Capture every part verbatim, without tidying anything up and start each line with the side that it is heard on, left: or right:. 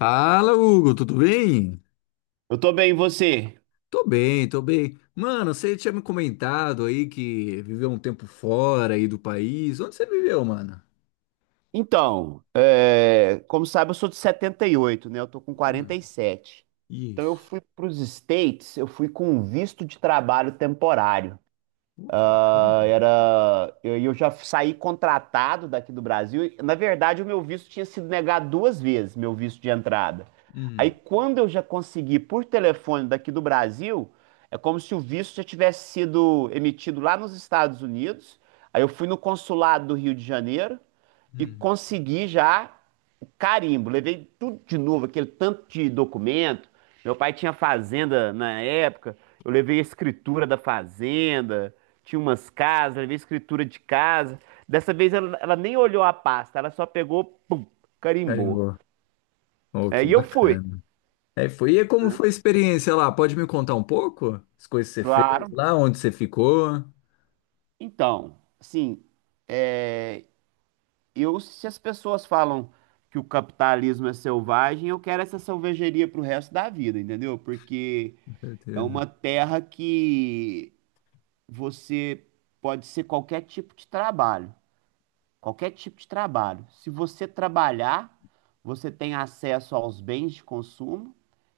left: Fala, Hugo, tudo bem?
right: Eu tô bem, e você?
left: Tô bem, tô bem. Mano, você tinha me comentado aí que viveu um tempo fora aí do país. Onde você viveu, mano?
right: Então, é, como sabe, eu sou de setenta e oito, né? Eu tô com
left: Ah,
right: quarenta e sete. Então, eu
left: isso.
right: fui para os States, eu fui com um visto de trabalho temporário.
left: Oh, que
right: Ah,
left: bacana.
right: era, eu, eu já saí contratado daqui do Brasil. Na verdade, o meu visto tinha sido negado duas vezes, meu visto de entrada. Aí,
left: Hum,
right: quando eu já consegui por telefone daqui do Brasil, é como se o visto já tivesse sido emitido lá nos Estados Unidos. Aí eu fui no consulado do Rio de Janeiro e
left: hum.
right: consegui já o carimbo. Levei tudo de novo, aquele tanto de documento. Meu pai tinha fazenda na época. Eu levei a escritura da fazenda tinha umas casas, ela veio escritura de casa. Dessa vez ela, ela nem olhou a pasta, ela só pegou, pum, carimbou.
left: Carimbó. Oh,
right: É,
left: que
right: e eu fui.
left: bacana. É, foi. E como
right: Né?
left: foi a experiência lá? Pode me contar um pouco? As coisas que você fez
right: Claro.
left: lá, onde você ficou?
right: Então, assim, é, eu, se as pessoas falam que o capitalismo é selvagem, eu quero essa selvageria pro resto da vida, entendeu? Porque
left: Com
right: é
left: certeza.
right: uma terra que você pode ser qualquer tipo de trabalho. Qualquer tipo de trabalho. Se você trabalhar, você tem acesso aos bens de consumo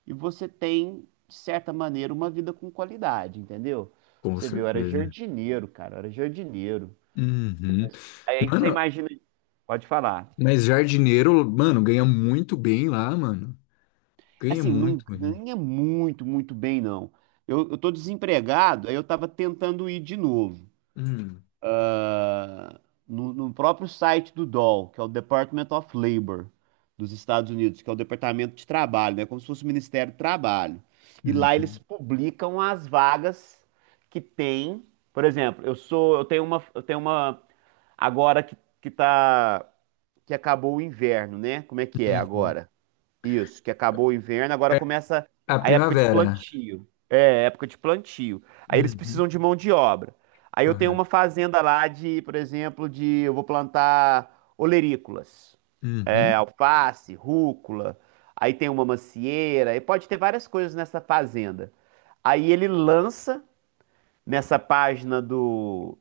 right: e você tem, de certa maneira, uma vida com qualidade, entendeu? Pra
left: Com
right: você viu, eu era
left: certeza.
right: jardineiro, cara, eu era jardineiro.
left: Uhum.
right: Aí aí que você
left: Mano,
right: imagina. Pode falar.
left: mas jardineiro, mano, ganha muito bem lá, mano. Ganha
right: Assim, não
left: muito bem.
right: ganha muito, muito bem, não. Eu, eu tô desempregado, aí eu tava tentando ir de novo.
left: Hum.
right: no, no próprio site do D O L, que é o Department of Labor dos Estados Unidos, que é o Departamento de Trabalho, né? Como se fosse o Ministério do Trabalho. E lá eles
left: Uhum,
right: publicam as vagas que tem. Por exemplo, eu sou, eu tenho uma, eu tenho uma agora que, que tá, que acabou o inverno, né? Como é que é
left: uhum.
right: agora? Isso, que acabou o inverno, agora
left: É
right: começa
left: a
right: a época de
left: primavera.
right: plantio. É, época de plantio. Aí eles
left: Uhum,
right: precisam de mão de obra. Aí eu tenho
left: correto.
right: uma fazenda lá de, por exemplo, de eu vou plantar olerícolas, é,
left: Uhum,
right: alface, rúcula. Aí tem uma macieira, e pode ter várias coisas nessa fazenda. Aí ele lança nessa página do,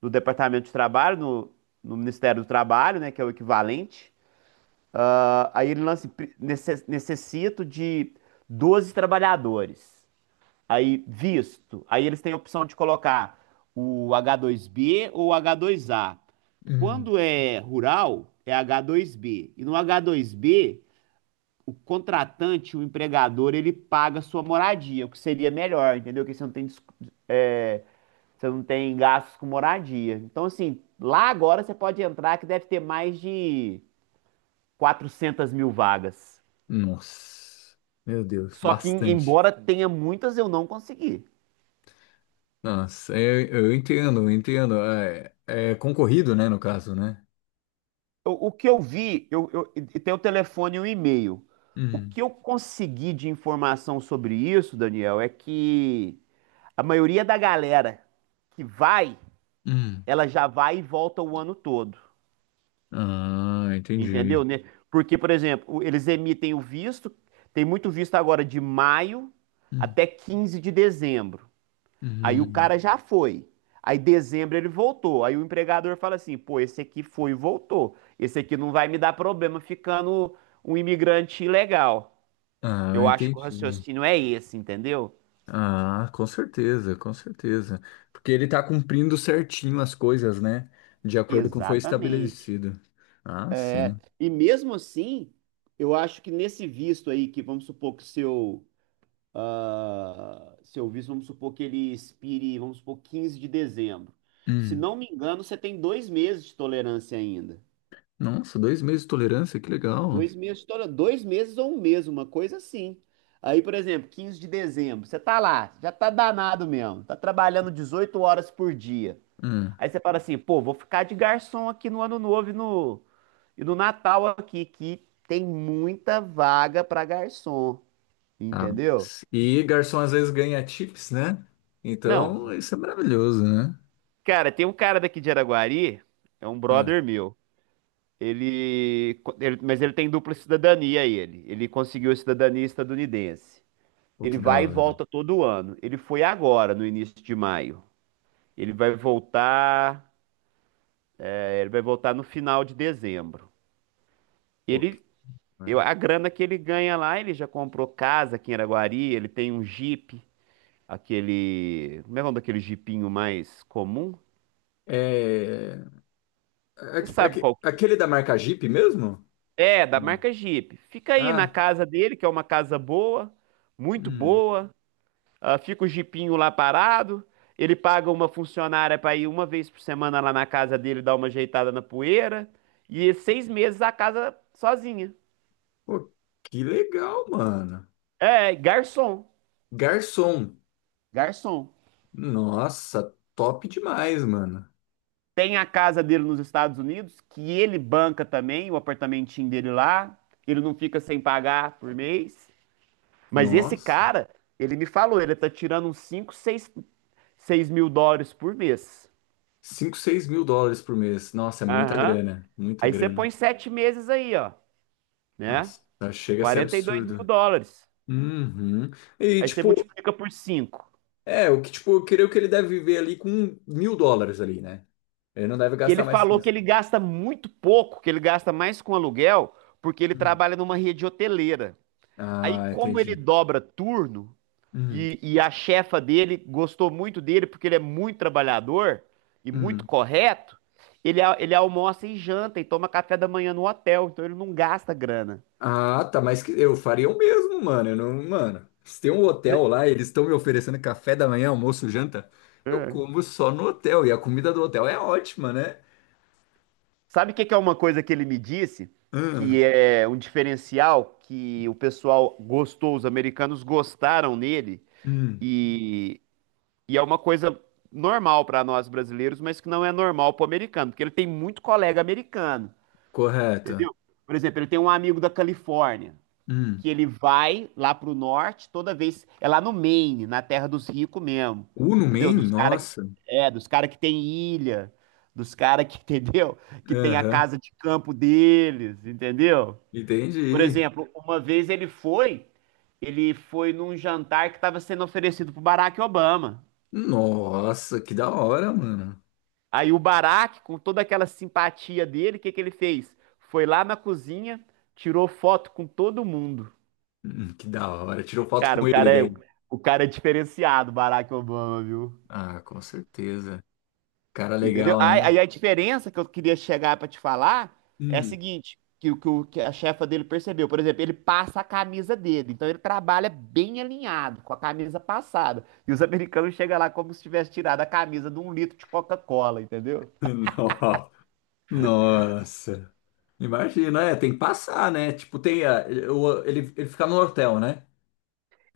right: do Departamento de Trabalho, no, no Ministério do Trabalho, né, que é o equivalente. Ah, aí ele lança, pre- necess- necessito de doze trabalhadores. Aí, visto. Aí eles têm a opção de colocar o H dois B ou o H dois A.
left: uhum.
right: Quando é rural, é H dois B. E no H dois B, o contratante, o empregador, ele paga a sua moradia, o que seria melhor, entendeu? Porque você não tem, dis- é, você não tem gastos com moradia. Então, assim, lá agora você pode entrar que deve ter mais de quatrocentas mil vagas.
left: Nossa, meu Deus,
right: Só que,
left: bastante.
right: embora tenha muitas, eu não consegui.
left: Nossa, eu, eu entendo, eu entendo. É, é concorrido, né, no caso, né?
right: O, o que eu vi, eu, eu, e tem o telefone e o e-mail. O
left: Uhum,
right: que eu consegui de informação sobre isso, Daniel, é que a maioria da galera que vai,
left: uhum.
right: ela já vai e volta o ano todo.
left: Ah,
right: Entendeu?
left: entendi.
right: Né? Porque, por exemplo, o- eles emitem o visto, tem muito visto agora de maio
left: Uhum,
right: até quinze de dezembro de dezembro. Aí o
left: uhum.
right: cara já foi. Aí dezembro ele voltou. Aí o empregador fala assim: pô, esse aqui foi e voltou. Esse aqui não vai me dar problema ficando um imigrante ilegal.
left: Ah,
right: Eu acho que o
left: entendi.
right: raciocínio é esse, entendeu?
left: Ah, com certeza, com certeza. Porque ele tá cumprindo certinho as coisas, né? De acordo com o que foi
right: Exatamente.
left: estabelecido. Ah, sim.
right: E mesmo assim, eu acho que nesse visto aí, que vamos supor que seu, ah, seu visto, vamos supor que ele expire, vamos supor, quinze de dezembro. Se
left: Hum.
right: não me engano, você tem dois meses de tolerância ainda.
left: Nossa, dois meses de tolerância, que legal.
right: Dois meses, toda, dois meses ou um mês, uma coisa assim. Aí, por exemplo, quinze de dezembro, você tá lá, já tá danado mesmo, tá trabalhando dezoito horas por dia.
left: Hum,
right: Aí você fala assim, pô, vou ficar de garçom aqui no Ano Novo e no, e no Natal aqui, que tem muita vaga pra garçom,
left: tá.
right: entendeu?
left: E garçom às vezes ganha tips, né?
right: Não,
left: Então, isso é maravilhoso, né?
right: cara, tem um cara daqui de Araguari, é um
left: Hum,
right: brother meu. Ele, ele, mas ele tem dupla cidadania, ele. Ele conseguiu a cidadania estadunidense.
left: pô,
right: Ele
left: que da
right: vai e
left: hora.
right: volta todo ano. Ele foi agora, no início de maio. Ele vai voltar, é, ele vai voltar no final de dezembro.
left: Pô, que
right: Ele,
left: da
right: eu-
left: hora.
right: a grana que ele ganha lá, ele já comprou casa aqui em Araguari, ele tem um Jeep, aquele, como é o nome daquele Jeepinho mais comum?
left: É...
right: Você
left: aque-
right: sabe
left: aque-
right: qual que
left: Aquele da marca Jeep mesmo?
right: é, é, da
left: Hum.
right: marca Jeep. Fica aí na
left: Ah,
right: casa dele, que é uma casa boa, muito
left: hum.
right: boa. Ah, fica o jipinho lá parado. Ele paga uma funcionária para ir uma vez por semana lá na casa dele dar uma ajeitada na poeira. E seis meses a casa sozinha.
left: Pô, que legal, mano.
right: É, garçom.
left: Garçom.
right: Garçom.
left: Nossa, top demais, mano.
right: Tem a casa dele nos Estados Unidos, que ele banca também, o apartamentinho dele lá. Ele não fica sem pagar por mês. Mas esse
left: Nossa.
right: cara, ele me falou, ele tá tirando uns cinco, seis, seis, mil dólares por mês.
left: Cinco, seis mil dólares por mês. Nossa, é muita
right: Aham.
left: grana. Muita
right: Aí você põe
left: grana.
right: sete meses aí, ó, né?
left: Nossa, chega a ser
right: Quarenta e dois mil
left: absurdo.
right: dólares.
left: Uhum. E
right: Aí você
left: tipo,
right: multiplica por cinco.
left: é, o que tipo, eu creio que ele deve viver ali com mil dólares ali, né? Ele não deve
right: E
left: gastar
right: ele
left: mais que
right: falou que
left: isso.
right: ele gasta muito pouco, que ele gasta mais com aluguel, porque ele
left: Hum.
right: trabalha numa rede hoteleira. Aí,
left: Ah,
right: como ele
left: entendi.
right: dobra turno,
left: Hum,
right: e, e a chefa dele gostou muito dele, porque ele é muito trabalhador e muito
left: hum.
right: correto, ele, a- ele almoça e janta e toma café da manhã no hotel, então ele não gasta grana.
left: Ah, tá, mas que- eu faria o mesmo, mano. Eu não, mano, se tem um hotel
right: Né?
left: lá, eles estão me oferecendo café da manhã, almoço, janta, eu
right: É.
left: como só no hotel. E a comida do hotel é ótima, né?
right: Sabe o que que é uma coisa que ele me disse? Que
left: Hum,
right: é um diferencial que o pessoal gostou, os americanos gostaram nele,
left: hum,
right: e, e é uma coisa normal para nós brasileiros, mas que não é normal para o americano, porque ele tem muito colega americano,
left: correto.
right: entendeu? Por exemplo, ele tem um amigo da Califórnia
left: Hum.
right: que ele vai lá pro norte, toda vez. É lá no Maine, na terra dos ricos mesmo.
left: Uno
right: Entendeu?
left: Man?
right: Dos cara que,
left: Nossa.
right: é, dos cara que tem ilha, dos cara que, entendeu? Que tem a
left: Aham,
right: casa de campo deles, entendeu? Por
left: entendi.
right: exemplo, uma vez ele foi, ele foi num jantar que estava sendo oferecido pro Barack Obama.
left: Nossa, que da hora, mano.
right: Aí o Barack, com toda aquela simpatia dele, o que que ele fez? Foi lá na cozinha, tirou foto com todo mundo.
left: Hum, que da hora. Tirou foto
right: Cara,
left: com
right: o
left: ele
right: cara é,
left: daí.
right: o cara é diferenciado, Barack Obama, viu?
left: Ah, com certeza. Cara
right: Entendeu?
left: legal, né?
right: Aí, aí a diferença que eu queria chegar pra te falar é a
left: Hum.
right: seguinte, que, o que o- que a chefa dele percebeu, por exemplo, ele passa a camisa dele, então ele trabalha bem alinhado, com a camisa passada. E os americanos chegam lá como se tivesse tirado a camisa de um litro de Coca-Cola, entendeu?
left: No- Nossa. Imagina, é, tem que passar, né? Tipo, tem a, o- ele, ele fica no hotel, né?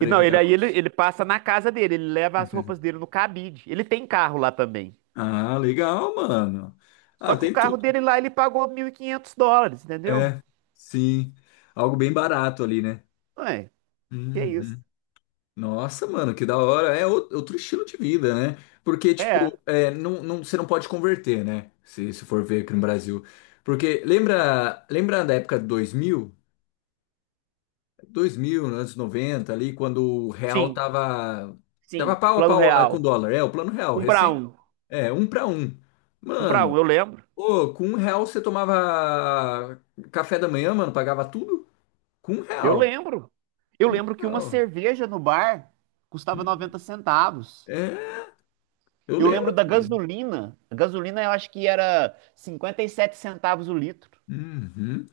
right: E não, ele
left: evitar
right: aí ele,
left: custos.
right: ele passa na casa dele, ele leva as roupas dele no cabide. Ele tem carro lá também.
left: Ah, legal, mano.
right: Só
left: Ah,
right: que o
left: tem
right: carro
left: tudo.
right: dele lá ele pagou mil e quinhentos dólares, entendeu?
left: É, sim. Algo bem barato ali, né?
right: Ué, que isso?
left: Uhum. Nossa, mano, que da hora. É ou- outro estilo de vida, né? Porque,
right: É.
left: tipo, é, não, não, você não pode converter, né? Se, se for ver aqui no Brasil. Porque lembra, lembra da época de dois mil, dois mil, anos noventa ali, quando o real
right: Sim,
left: tava, tava
right: sim.
left: pau a
right: Plano
left: pau lá com o
right: real.
left: dólar. É, o plano real,
right: Um para
left: recém.
right: um.
left: É, um pra um.
right: Um para
left: Mano,
right: um, eu lembro.
left: ô, com um real você tomava café da manhã, mano, pagava tudo? Com um
right: Eu
left: real.
right: lembro. Eu
left: Com um
right: lembro que uma
left: real.
right: cerveja no bar custava noventa centavos.
left: É, eu
right: Eu lembro
left: lembro.
right: da
left: Também.
right: gasolina. A gasolina eu acho que era cinquenta e sete centavos o litro.
left: Uhum.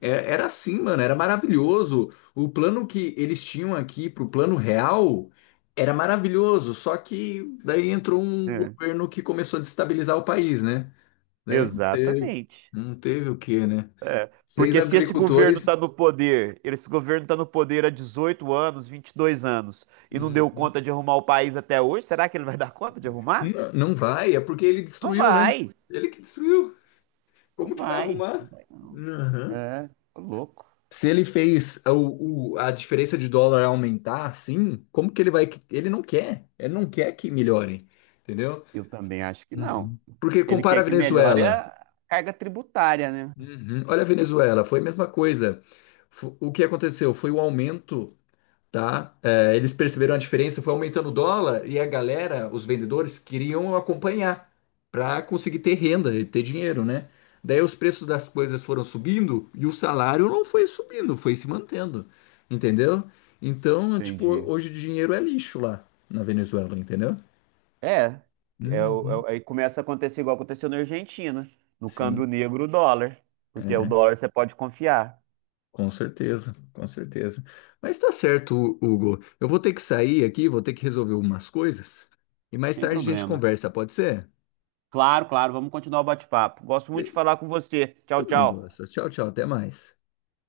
left: É- Era assim, mano, era maravilhoso. O plano que eles tinham aqui pro plano real era maravilhoso, só que daí entrou um
right: É,
left: governo que começou a destabilizar o país, né? Daí não teve,
right: exatamente.
left: não teve o quê, né? Seis
right: Porque se esse governo está
left: agricultores.
right: no poder, esse governo está no poder há dezoito anos, vinte e dois anos, e não deu
left: Uhum.
right: conta de arrumar o país até hoje, será que ele vai dar conta de arrumar?
left: Não, não vai, é porque ele
right: Não
left: destruiu, né?
right: vai,
left: Ele que destruiu.
right: não
left: Como que vai
right: vai.
left: arrumar? Uhum.
right: É, tô louco.
left: Se ele fez o, o- a diferença de dólar aumentar assim, como que ele vai. Ele não quer. Ele não quer que melhore. Entendeu?
right: Eu também acho que não.
left: Uhum. Porque
right: Ele
left: compara
right: quer
left: a
right: que melhore
left: Venezuela.
right: a carga tributária, né?
left: Uhum. Olha a Venezuela, foi a mesma coisa. Fo- O que aconteceu foi o aumento tá? É, eles perceberam a diferença, foi aumentando o dólar e a galera, os vendedores, queriam acompanhar para conseguir ter renda e ter dinheiro, né? Daí os preços das coisas foram subindo e o salário não foi subindo, foi se mantendo, entendeu? Então, tipo,
right: Entendi.
left: hoje dinheiro é lixo lá na Venezuela, entendeu?
right: É, é, o- é
left: Uhum.
right: o- aí começa a acontecer igual aconteceu na Argentina, no
left: Sim,
right: câmbio negro, o dólar, porque o
left: é,
right: dólar você pode confiar,
left: com certeza, com certeza. Mas tá certo, Hugo. Eu vou ter que sair aqui, vou ter que resolver algumas coisas e mais
right: sem
left: tarde a gente
right: problemas.
left: conversa, pode ser?
right: Claro, claro, vamos continuar o bate-papo. Gosto muito de falar com você. Tchau,
left: Também
right: tchau.
left: gosto. Tchau, tchau. Até mais.